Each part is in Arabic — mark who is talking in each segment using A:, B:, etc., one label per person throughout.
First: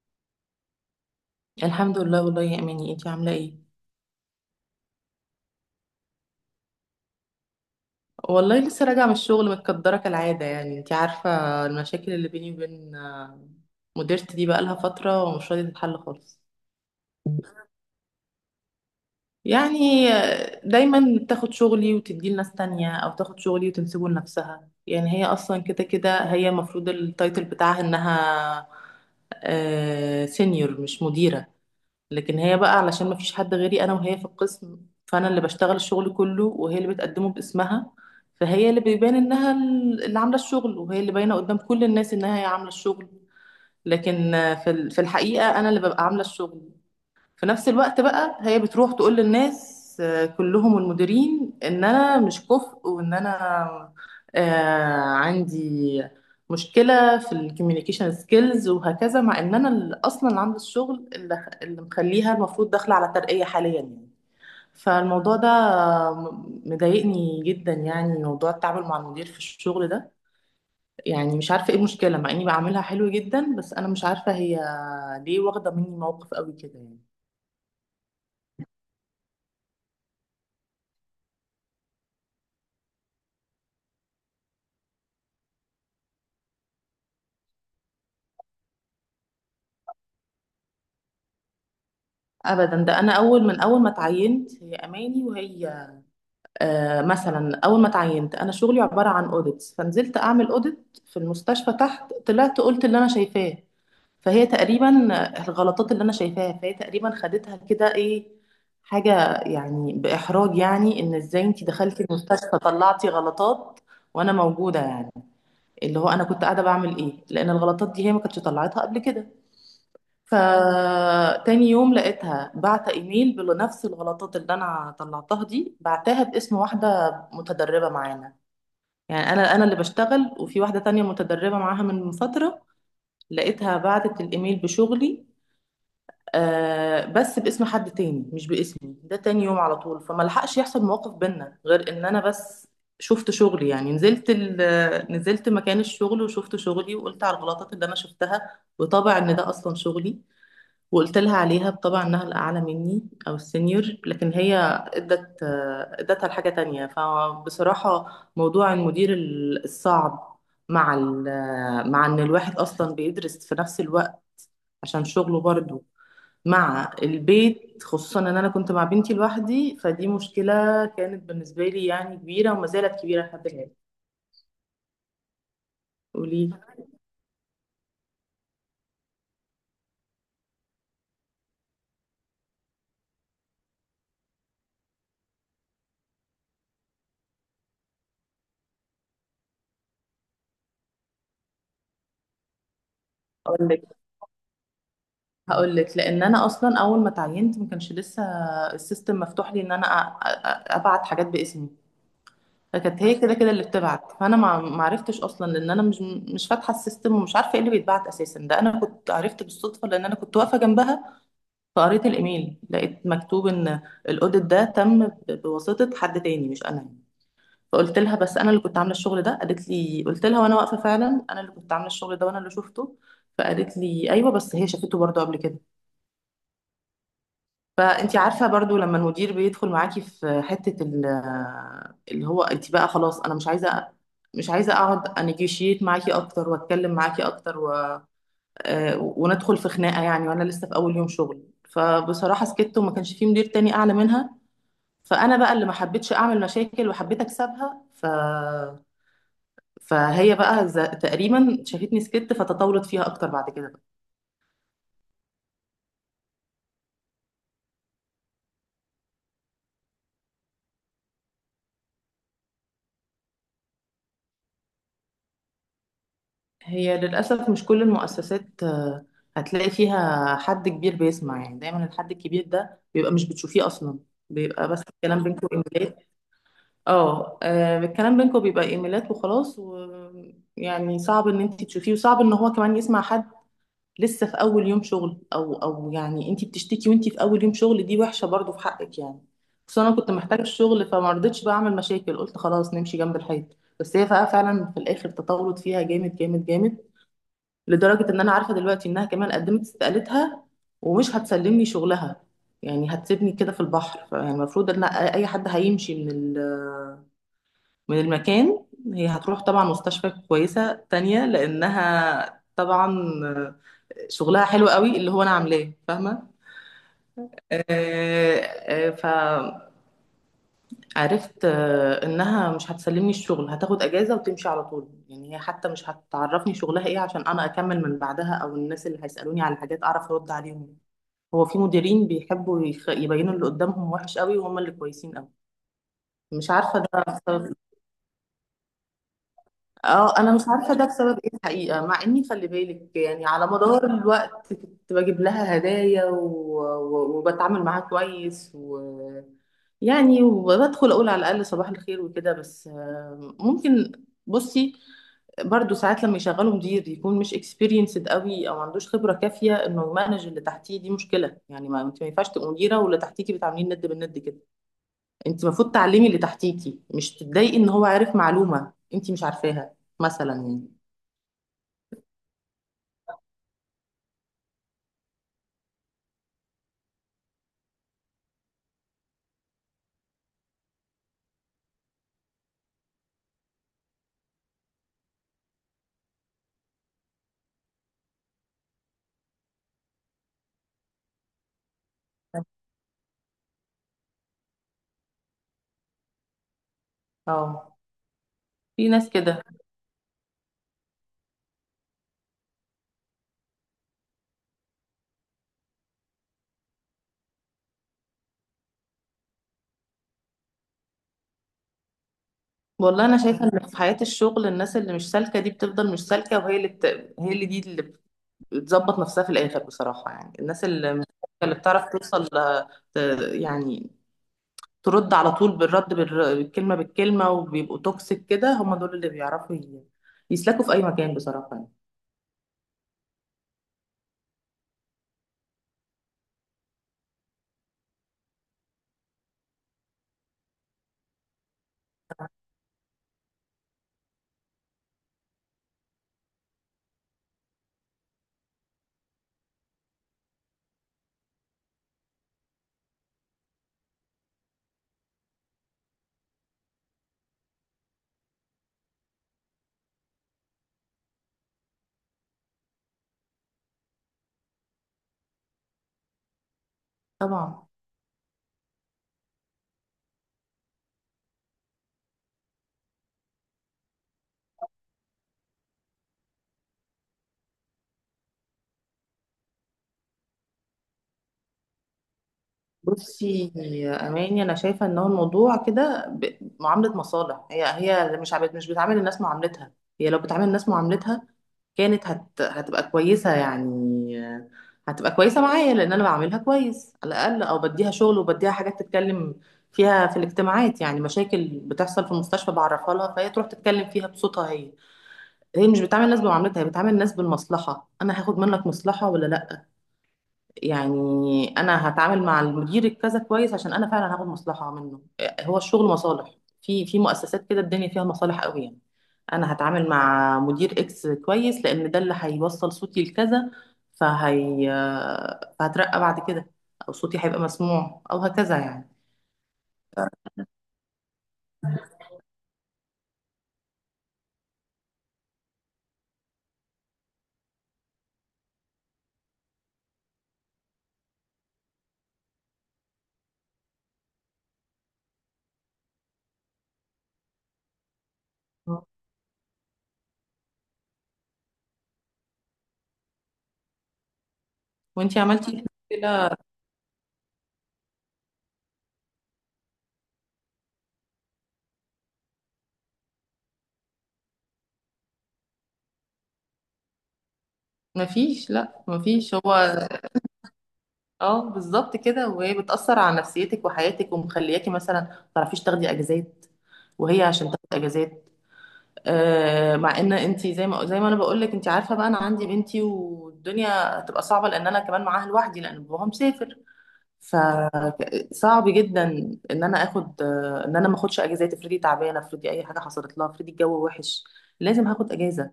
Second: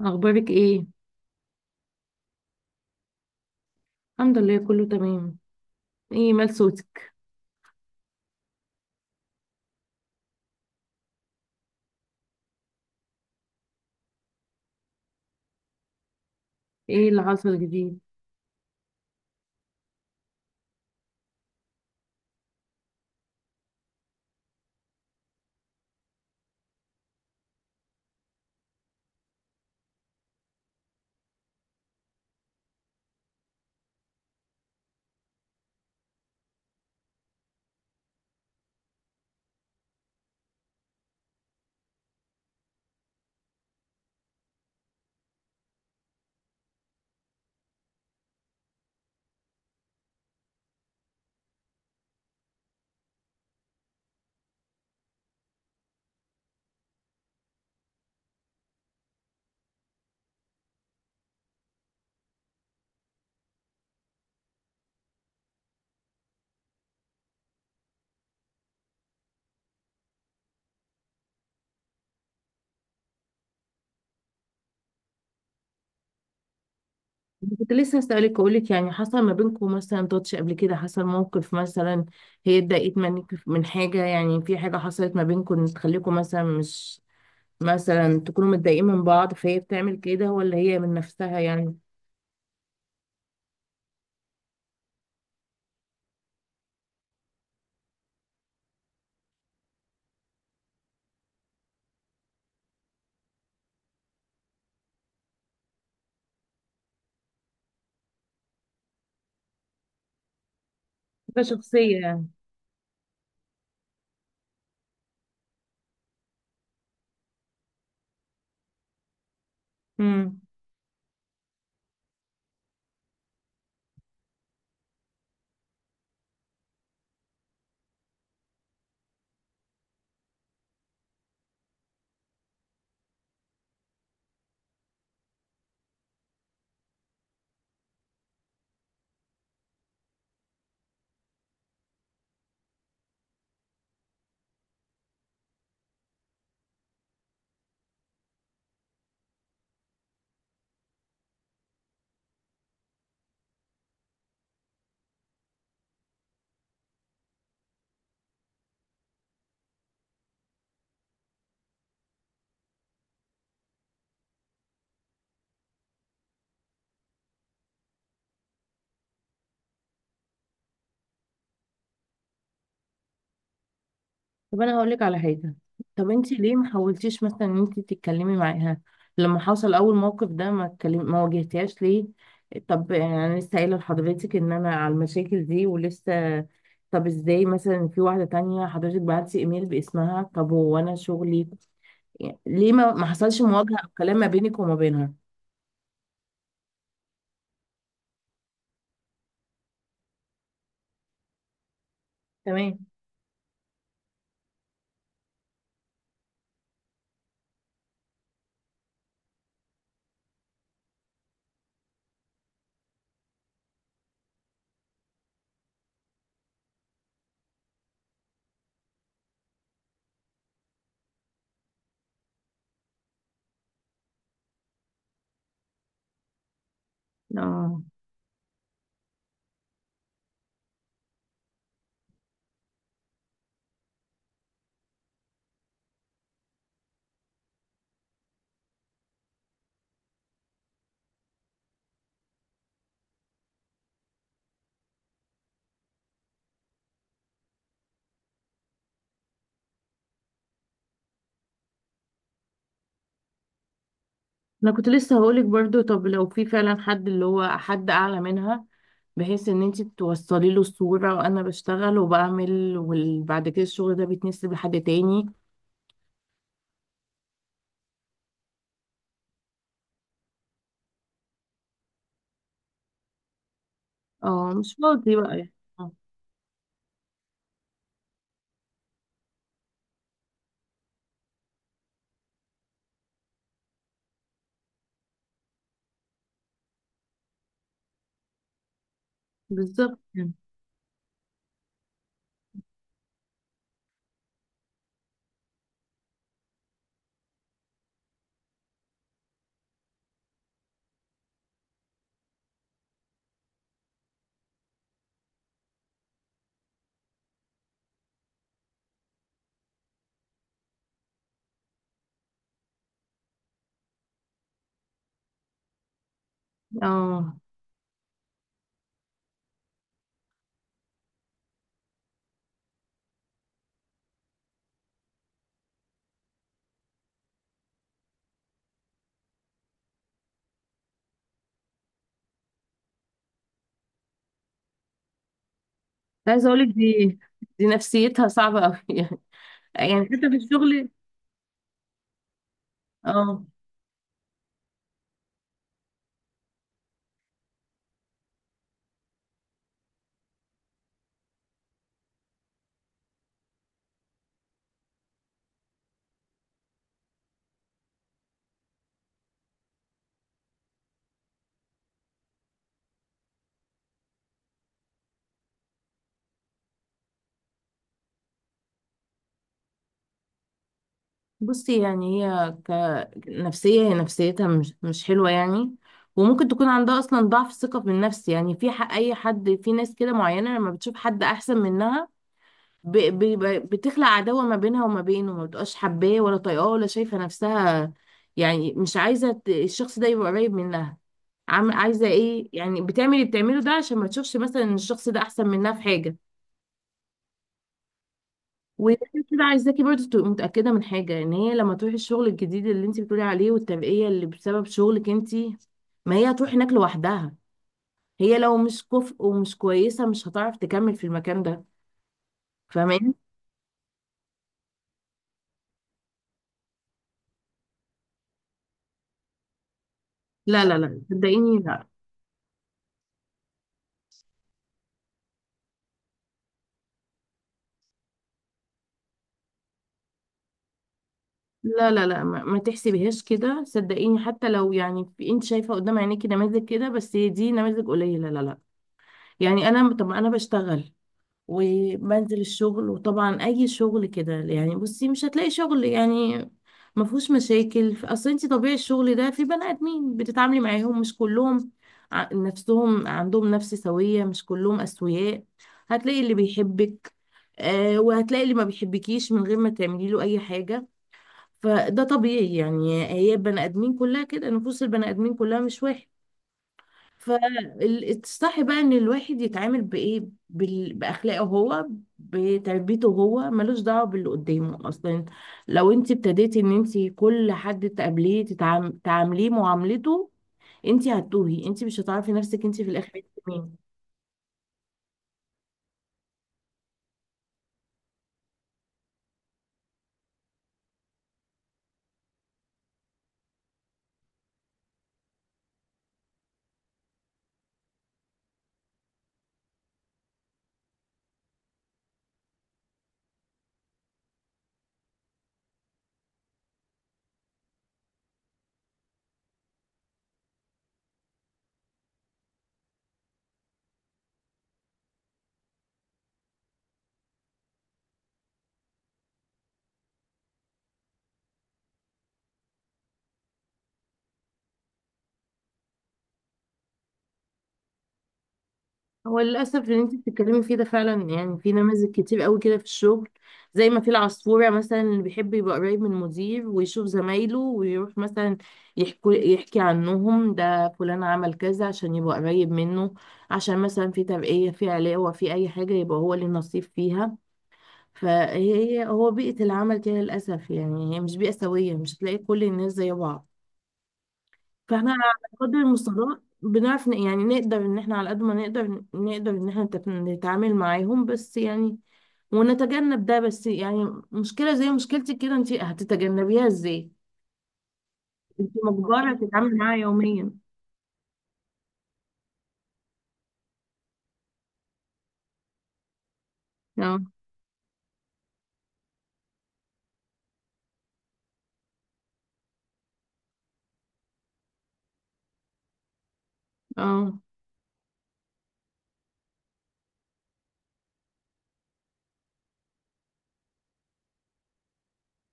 A: اخبارك ايه؟
B: الحمد لله. والله يا اماني، انتي عامله ايه؟
A: الحمد لله كله تمام. ايه مال صوتك؟
B: والله لسه راجعه من الشغل، متكدره كالعاده، يعني انتي عارفه. المشاكل اللي بيني وبين مديرتي دي بقالها فتره ومش راضيه تتحل خالص.
A: ايه اللي حصل جديد؟
B: يعني دايما بتاخد شغلي وتديه لناس تانية، او تاخد شغلي وتنسبه لنفسها. يعني هي اصلا كده كده، هي المفروض التايتل بتاعها انها سينيور مش مديره، لكن هي بقى علشان ما فيش حد غيري انا وهي في القسم، فانا اللي بشتغل الشغل كله وهي اللي بتقدمه باسمها. فهي اللي بيبان انها اللي عامله الشغل، وهي اللي باينه قدام كل الناس انها هي عامله الشغل. لكن في الحقيقه انا اللي ببقى عامله الشغل. في نفس الوقت بقى هي بتروح تقول للناس، كلهم المديرين، ان انا مش كفء، وان انا عندي مشكلة في الكوميونيكيشن سكيلز وهكذا، مع ان انا اللي اصلا اللي عامله الشغل، اللي مخليها المفروض داخلة على ترقية حاليا يعني. فالموضوع ده مضايقني جدا، يعني موضوع التعامل مع المدير في الشغل ده. يعني مش عارفة ايه المشكلة، مع اني بعملها حلو جدا، بس انا مش عارفة هي ليه واخدة مني موقف قوي كده يعني.
A: كنت لسه اسالك اقول لك، يعني حصل ما بينكم مثلا تاتش قبل كده؟ حصل موقف مثلا؟ هي اتضايقت منك من حاجه؟ يعني في حاجه حصلت ما بينكم تخليكم مثلا مش مثلا تكونوا متضايقين من بعض، فهي بتعمل كده؟ ولا هي من نفسها يعني؟
B: ابدا، ده انا اول، من اول ما اتعينت هي اماني وهي. مثلا، اول ما اتعينت انا شغلي عباره عن اوديتس، فنزلت اعمل اوديت في المستشفى تحت، طلعت قلت اللي انا شايفاه. فهي تقريبا الغلطات اللي انا شايفاها، فهي تقريبا خدتها كده ايه، حاجه يعني باحراج، يعني ان
A: ده
B: ازاي انت
A: شخصيه
B: دخلتي
A: يعني.
B: المستشفى طلعتي غلطات وانا موجوده يعني، اللي هو انا كنت قاعده بعمل ايه؟ لان الغلطات دي هي ما كانتش طلعتها قبل كده.
A: امم
B: فتاني يوم لقيتها بعت ايميل بنفس الغلطات اللي انا طلعتها دي، بعتها باسم واحده متدربه معانا. يعني انا اللي بشتغل، وفي واحده تانية متدربه معاها من فتره، لقيتها بعتت الايميل بشغلي، بس باسم حد تاني مش باسمي. ده تاني يوم على طول، فما لحقش يحصل مواقف بينا، غير ان انا بس شفت شغلي، يعني نزلت مكان الشغل، وشفت شغلي وقلت على الغلطات اللي انا شفتها، وطبع ان ده اصلا شغلي. وقلت لها عليها، بطبع انها الاعلى مني او السينيور، لكن هي ادت ادتها لحاجه تانية. فبصراحه موضوع المدير الصعب، مع ان الواحد اصلا بيدرس في نفس الوقت عشان شغله برضه، مع البيت، خصوصا ان انا كنت مع بنتي لوحدي، فدي مشكله كانت بالنسبه لي يعني كبيره، وما زالت كبيره لحد الان.
A: طب انا هقول لك على حاجه. طب انت
B: قولي.
A: ليه ما حاولتيش مثلا ان انت تتكلمي معاها لما حصل اول موقف ده؟ ما اتكلم، ما واجهتيهاش ليه؟ طب يعني انا لسه قايله لحضرتك ان انا على المشاكل دي ولسه، طب ازاي مثلا في واحده تانية حضرتك بعتي ايميل باسمها؟ طب هو انا شغلي، يعني ليه ما حصلش
B: اقول
A: مواجهه
B: لك
A: او كلام ما بينك وما بينها؟
B: هقول لك، لان انا اصلا اول ما اتعينت ما كانش لسه السيستم مفتوح لي ان انا ابعت حاجات باسمي،
A: تمام.
B: فكانت هي كده كده اللي بتبعت، فانا ما عرفتش اصلا، لان انا مش فاتحه السيستم ومش عارفه ايه اللي بيتبعت اساسا. ده انا كنت عرفت بالصدفه، لان انا كنت واقفه جنبها، فقريت الايميل لقيت مكتوب ان الاوديت ده تم بواسطه حد تاني مش انا. فقلت لها بس انا اللي كنت عامله الشغل ده، قالت لي، قلت لها وانا واقفه، فعلا انا اللي كنت عامله الشغل ده وانا اللي شفته، فقالت لي ايوه، بس هي شافته برضه قبل كده.
A: اه،
B: فانت عارفه برضو لما المدير بيدخل معاكي في حته اللي هو، انت بقى خلاص انا مش عايزه اقعد انيجوشيت معاكي اكتر واتكلم معاكي اكتر وندخل في خناقه يعني، وانا لسه في اول يوم شغل. فبصراحه سكت، وما كانش في مدير تاني اعلى منها، فانا بقى اللي ما حبيتش اعمل مشاكل وحبيت اكسبها. فهي بقى تقريبا شافتني سكت فتطورت فيها اكتر بعد كده.
A: انا كنت لسه هقولك برضو، طب لو في فعلا حد اللي هو حد اعلى منها، بحيث ان انت توصلي له الصورة وانا بشتغل وبعمل وبعد كده الشغل ده بيتنسب لحد تاني.
B: هي للأسف مش كل المؤسسات هتلاقي فيها حد كبير بيسمع، يعني دايما الحد الكبير ده بيبقى مش بتشوفيه أصلا.
A: اه،
B: بيبقى
A: مش
B: بس
A: فاضي
B: الكلام
A: بقى
B: بينكم
A: يعني. آه،
B: إيميلات. الكلام بينكم بيبقى إيميلات وخلاص، ويعني صعب إن أنت تشوفيه، وصعب إن هو كمان يسمع حد لسه في أول يوم شغل. أو يعني أنت بتشتكي وأنت في أول يوم شغل، دي وحشة برضو في حقك يعني. بس أنا
A: بالظبط
B: كنت
A: يعني.
B: محتاجة الشغل، فما رضيتش بقى أعمل مشاكل، قلت خلاص نمشي جنب الحيط. بس هي بقى فعلا في الآخر تطورت فيها جامد جامد جامد، لدرجة إن أنا عارفة دلوقتي إنها كمان قدمت استقالتها ومش هتسلمني شغلها، يعني هتسيبني كده في البحر. يعني المفروض إن أي حد هيمشي من المكان. هي هتروح طبعا مستشفى كويسة تانية، لأنها طبعا شغلها حلو قوي اللي هو أنا عاملاه، فاهمة؟
A: اه،
B: آه، آه، عرفت انها مش هتسلمني الشغل، هتاخد اجازه وتمشي على طول، يعني هي حتى مش هتعرفني شغلها ايه عشان انا اكمل من بعدها، او الناس اللي هيسالوني على حاجات اعرف ارد عليهم. هو في مديرين بيحبوا يبينوا اللي قدامهم وحش قوي وهم اللي كويسين قوي.
A: عايزه
B: مش
A: اقولك
B: عارفه
A: دي،
B: ده.
A: دي نفسيتها صعبة قوي يعني، يعني
B: اه،
A: حتى
B: انا
A: في
B: مش عارفه ده
A: الشغل.
B: بسبب ايه الحقيقه، مع اني خلي بالك يعني
A: اه،
B: على مدار الوقت كنت بجيب لها هدايا وبتعامل معاها كويس يعني وبدخل اقول على الاقل صباح الخير وكده، بس ممكن. بصي، برضو ساعات لما يشغلوا مدير يكون مش اكسبيرينسد قوي، او ما عندوش خبره كافيه انه يمانج اللي تحتيه، دي مشكله يعني. ما انت ما ينفعش تبقى مديره واللي تحتيكي بتعاملين ند بالند كده. انت المفروض تعلمي اللي تحتيكي، مش تتضايقي ان هو عارف معلومة انت مش عارفاها مثلا يعني.
A: بصي يعني هي، كنفسية هي نفسيتها مش مش حلوة يعني، وممكن تكون عندها أصلا ضعف الثقة بالنفس يعني في حق أي حد. في ناس كده معينة لما بتشوف حد أحسن منها، بتخلق عداوة ما بينها وما بينه، ما بتبقاش حباه ولا طايقاه ولا شايفة نفسها. يعني مش عايزة الشخص ده يبقى قريب منها. عم عايزة إيه يعني؟ بتعمل اللي بتعمله ده عشان ما تشوفش مثلا إن الشخص ده أحسن منها في حاجة.
B: اه، في
A: وغير
B: ناس كده.
A: كده، عايزاكي برضه تبقي متأكدة من حاجة، ان هي لما تروحي الشغل الجديد اللي انت بتقولي عليه والترقية اللي بسبب شغلك انت، ما هي هتروح هناك لوحدها. هي لو مش كفء ومش كويسة، مش هتعرف تكمل في المكان ده،
B: والله
A: فاهماني؟
B: انا شايفة ان في حياة الشغل، الناس اللي مش سالكة دي بتفضل مش سالكة، وهي اللي بت... هي اللي دي اللي بتظبط نفسها في الاخر بصراحة. يعني الناس
A: لا لا
B: اللي
A: لا،
B: مش سالكة اللي
A: صدقيني، لا.
B: بتعرف توصل ت- يعني ترد على طول بالرد بالكلمة بالكلمة، وبيبقوا توكسيك كده، هم دول اللي بيعرفوا يسلكوا في اي مكان بصراحة يعني.
A: لا لا لا، ما تحسبيهاش كده، صدقيني. حتى لو يعني انت شايفة قدام عينيكي نماذج كده، بس هي دي نماذج قليلة، لا لا. يعني انا، طب انا بشتغل وبنزل الشغل، وطبعا اي شغل كده يعني، بصي مش هتلاقي شغل يعني ما فيهوش مشاكل، اصل انت طبيعي الشغل ده في بني ادمين بتتعاملي معاهم، مش كلهم نفسهم عندهم نفس سوية، مش كلهم اسوياء. هتلاقي اللي بيحبك، آه، وهتلاقي اللي ما بيحبكيش من غير ما تعملي له اي حاجة. فده طبيعي يعني، هي البني ادمين كلها كده، نفوس البني ادمين كلها مش واحد.
B: طبعا.
A: فالصح بقى ان الواحد يتعامل بايه؟ باخلاقه هو، بتربيته هو، ملوش دعوه باللي قدامه اصلا. لو انت ابتديتي ان انت كل حد تقابليه تعامليه معاملته، انت هتتوهي، انت مش هتعرفي نفسك، انت في الاخر انت
B: بصي
A: مين؟
B: يا اماني، انا شايفه ان هو الموضوع كده معامله مصالح. هي اللي مش بتعامل الناس معاملتها. هي لو بتعامل الناس معاملتها كانت هتبقى كويسه يعني. آه، هتبقى كويسه معايا، لان انا بعاملها كويس على الاقل، او بديها شغل وبديها حاجات تتكلم فيها في الاجتماعات، يعني مشاكل بتحصل في المستشفى بعرفها لها، فهي تروح تتكلم فيها بصوتها هي. هي مش بتعامل الناس بمعاملتها، هي بتعامل الناس بالمصلحه. انا هاخد منك مصلحه ولا لا؟ يعني انا هتعامل مع المدير الكذا كويس عشان انا فعلا هاخد مصلحه منه. هو الشغل مصالح، في مؤسسات كده الدنيا فيها مصالح قوي يعني. انا هتعامل مع مدير اكس كويس لان ده اللي هيوصل صوتي لكذا، فهي فهترقى بعد كده، او صوتي هيبقى مسموع او هكذا يعني.
A: هو للأسف اللي انت بتتكلمي فيه ده فعلا يعني، في نماذج كتير قوي كده في الشغل، زي ما في العصفورة مثلا اللي بيحب يبقى قريب من المدير ويشوف زمايله ويروح مثلا يحكي عنهم، ده فلان عمل كذا، عشان يبقى قريب منه، عشان مثلا في ترقية، في علاوة، في أي حاجة يبقى هو اللي نصيب فيها. فهي هو بيئة العمل كده للأسف يعني، هي مش بيئة سوية، مش هتلاقي كل الناس زي بعض. فاحنا
B: وانتي
A: على
B: عملتي
A: قدر
B: كده.
A: المستطاع بنعرف نقدر ان احنا على قد ما نقدر نقدر ان احنا نتعامل معاهم بس يعني، ونتجنب ده. بس يعني مشكلة زي مشكلتك كده، انت هتتجنبيها ازاي؟
B: مفيش،
A: انت
B: لا
A: مجبرة
B: مفيش. هو
A: تتعاملي معاها يوميا.
B: اه، بالظبط كده، وهي بتأثر على نفسيتك وحياتك ومخلياكي مثلا ما تعرفيش تاخدي اجازات،
A: اه.
B: وهي عشان تاخد اجازات. مع ان انت، زي ما انا بقول لك، انت عارفه بقى، انا عندي بنتي والدنيا هتبقى صعبه، لان انا كمان معاها لوحدي، لان باباها مسافر.
A: اه،
B: فصعب جدا ان انا اخد، ان انا ما اخدش اجازات. افرضي تعبانه، افرضي اي حاجه حصلت لها، افرضي الجو وحش، لازم هاخد اجازه.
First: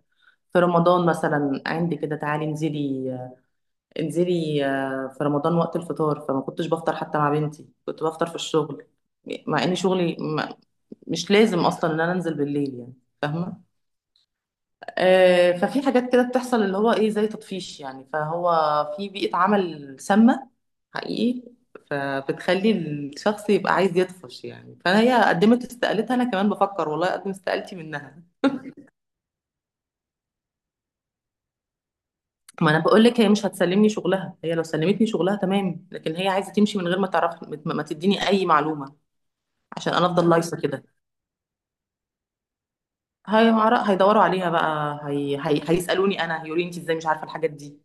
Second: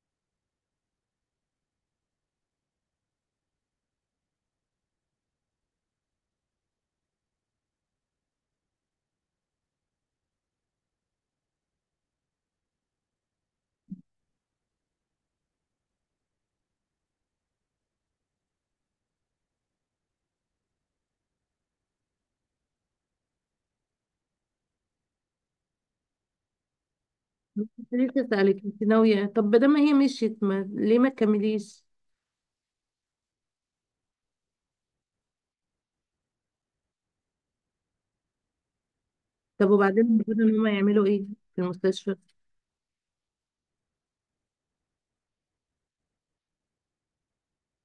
B: في رمضان مثلا عندي كده، تعالي انزلي في رمضان وقت الفطار، فما كنتش بفطر حتى مع بنتي، كنت بفطر في الشغل، مع ان شغلي مش لازم اصلا ان انا انزل بالليل يعني، فاهمه؟ ففي حاجات كده بتحصل، اللي هو ايه، زي تطفيش يعني. فهو في بيئة عمل سامة حقيقي، فبتخلي الشخص يبقى عايز يطفش يعني. فهي قدمت استقالتها، انا كمان بفكر والله اقدم استقالتي
A: كنت لسه
B: منها.
A: اسألك، انت ناوية؟ طب بدل ما هي مشيت ما... ليه ما تكمليش؟
B: ما انا بقول لك، هي مش هتسلمني شغلها. هي لو سلمتني شغلها تمام، لكن هي عايزة تمشي من غير ما تعرف، ما تديني اي معلومة،
A: طب
B: عشان
A: وبعدين
B: انا افضل
A: المفروض
B: لايصة
A: ان هم
B: كده.
A: يعملوا ايه في المستشفى؟
B: هي هيدوروا عليها بقى، هيسألوني انا، هيقولوا لي انت ازاي مش عارفة الحاجات دي،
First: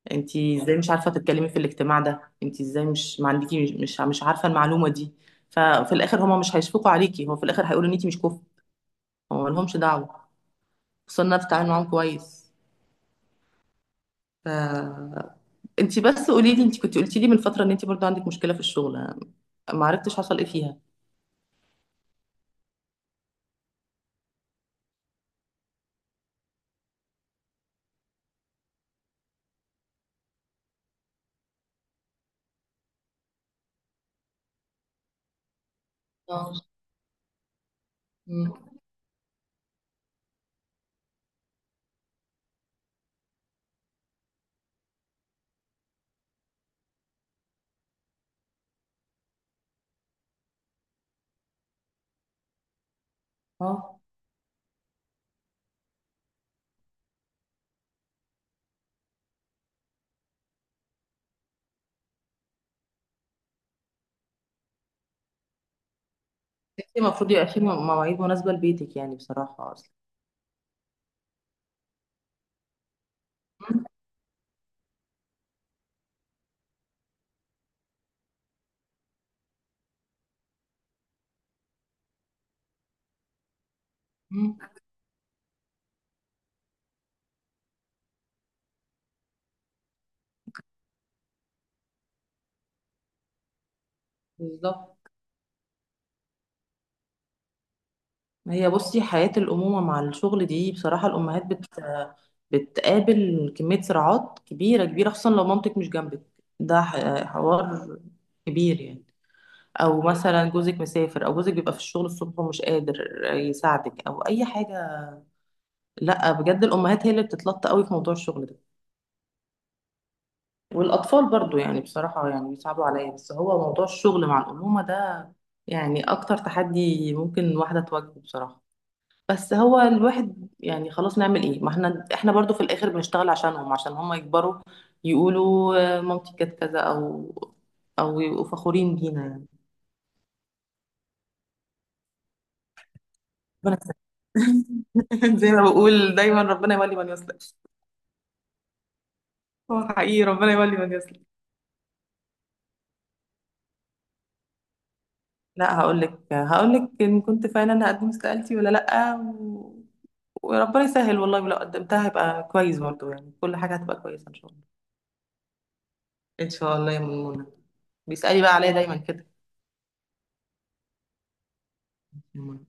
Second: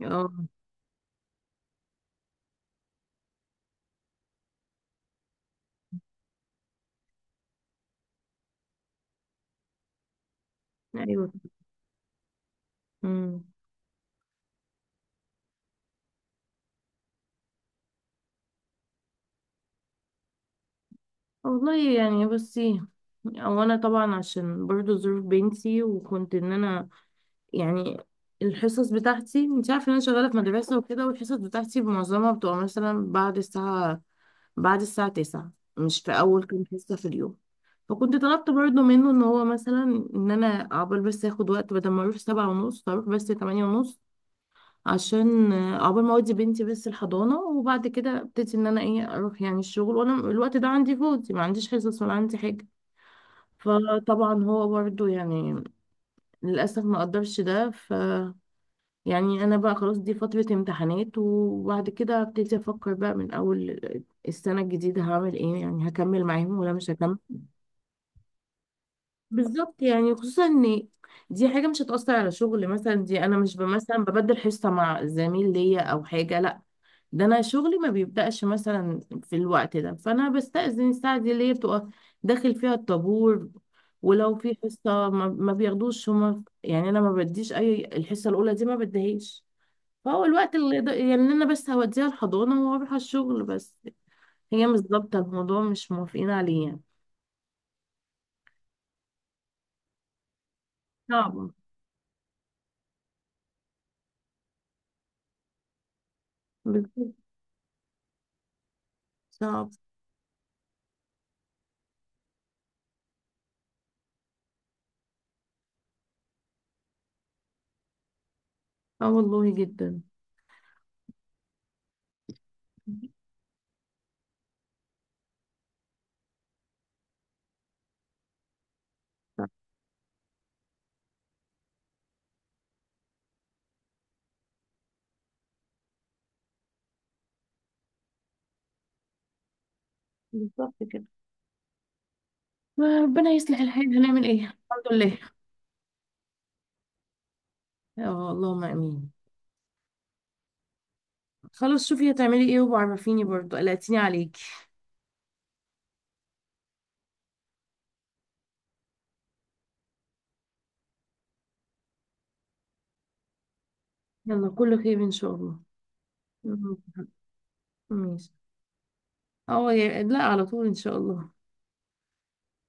A: اه.
B: انتي ازاي مش عارفه تتكلمي في الاجتماع ده، انتي ازاي مش ما عندكي، مش عارفه المعلومه دي. ففي الاخر هما مش هيشفقوا عليكي، هو في الاخر هيقولوا ان انتي مش كفء. هو ما لهمش دعوه، خصوصا
A: ايوه.
B: إن انا بتعامل معاهم كويس.
A: مم.
B: ف انتي بس قولي لي، انتي كنت قلتي لي من فتره ان انتي برضو عندك مشكله في الشغل، ما عرفتش حصل ايه فيها.
A: والله يعني بصي، او انا طبعا عشان برضو ظروف بنتي، وكنت ان انا يعني، الحصص بتاعتي انت عارفه ان انا شغاله في مدرسه وكده، والحصص بتاعتي معظمها بتبقى مثلا بعد الساعه، بعد الساعه 9، مش في اول كام
B: اه.
A: حصه في اليوم. فكنت طلبت
B: مم.
A: برضو منه ان هو مثلا، ان انا عقبال بس اخد وقت، بدل ما اروح سبعة ونص اروح بس تمانية ونص، عشان عقبال ما اودي بنتي بس الحضانه، وبعد كده ابتدي ان انا ايه، اروح يعني الشغل وانا الوقت ده عندي فاضي، ما عنديش حصص ولا عندي حاجه.
B: اه،
A: فطبعا هو برضو يعني للاسف ما قدرش، ده ف، يعني انا بقى خلاص دي فتره امتحانات، وبعد كده ابتدي افكر بقى من اول السنه الجديده هعمل ايه، يعني هكمل معاهم ولا مش
B: انتي
A: هكمل.
B: المفروض يبقى في مواعيد مناسبه لبيتك يعني بصراحه
A: بالظبط
B: اصلا.
A: يعني، خصوصا ان دي حاجة مش هتأثر على شغل مثلا، دي انا مش
B: مم.
A: مثلا ببدل حصة مع زميل ليا او حاجة، لا، ده انا شغلي ما بيبدأش مثلا في الوقت ده، فانا بستأذن الساعة دي اللي هي بتبقى داخل فيها الطابور. ولو في
B: مم.
A: حصة ما بياخدوش هما يعني، انا ما بديش اي، الحصة الاولى دي ما بديهاش. فهو الوقت اللي ده يعني، إن انا بس هوديها الحضانة واروح على الشغل بس. هي مش
B: بالظبط.
A: ظابطة، الموضوع مش موافقين عليه يعني.
B: ما هي بصي، حياه الامومه مع الشغل دي بصراحه، الامهات
A: صعبة.
B: بتقابل كمية صراعات كبيرة كبيرة، خصوصا لو مامتك مش جنبك، ده
A: بالظبط.
B: حوار كبير يعني.
A: صعب.
B: أو مثلا جوزك مسافر، أو جوزك بيبقى في الشغل الصبح ومش قادر يساعدك أو أي حاجة. لأ، بجد الأمهات هي اللي بتتلطى قوي في موضوع الشغل ده،
A: اه والله، جدا.
B: والأطفال برضو يعني بصراحة يعني بيصعبوا عليا. بس هو موضوع الشغل مع الأمومة ده يعني أكتر تحدي ممكن واحدة تواجهه بصراحة. بس هو الواحد يعني خلاص، نعمل ايه، ما احنا برضو في الاخر بنشتغل عشانهم، عشان هم يكبروا يقولوا مامتي كانت كذا، او يبقوا فخورين بينا يعني.
A: بالظبط كده. ربنا يصلح
B: ربنا
A: الحال، هنعمل ايه، الحمد لله.
B: يسلمك. زي ما بقول دايما، ربنا يولي من يصلح.
A: اه، اللهم امين.
B: هو حقيقي، ربنا يولي من يصلح.
A: خلاص شوفي هتعملي ايه وعرفيني برضو، قلقتيني عليكي.
B: لا، هقول لك ان كنت فعلا هقدم استقالتي ولا لا وربنا يسهل والله، ولو قدمتها هيبقى كويس برضو يعني، كل حاجة هتبقى كويسة ان
A: يلا
B: شاء الله.
A: كله خير ان شاء الله.
B: ان
A: مم.
B: شاء الله يا منى.
A: ماشي.
B: بيسألي بقى عليا دايما
A: اه يا- لا، على طول ان شاء الله.
B: كده.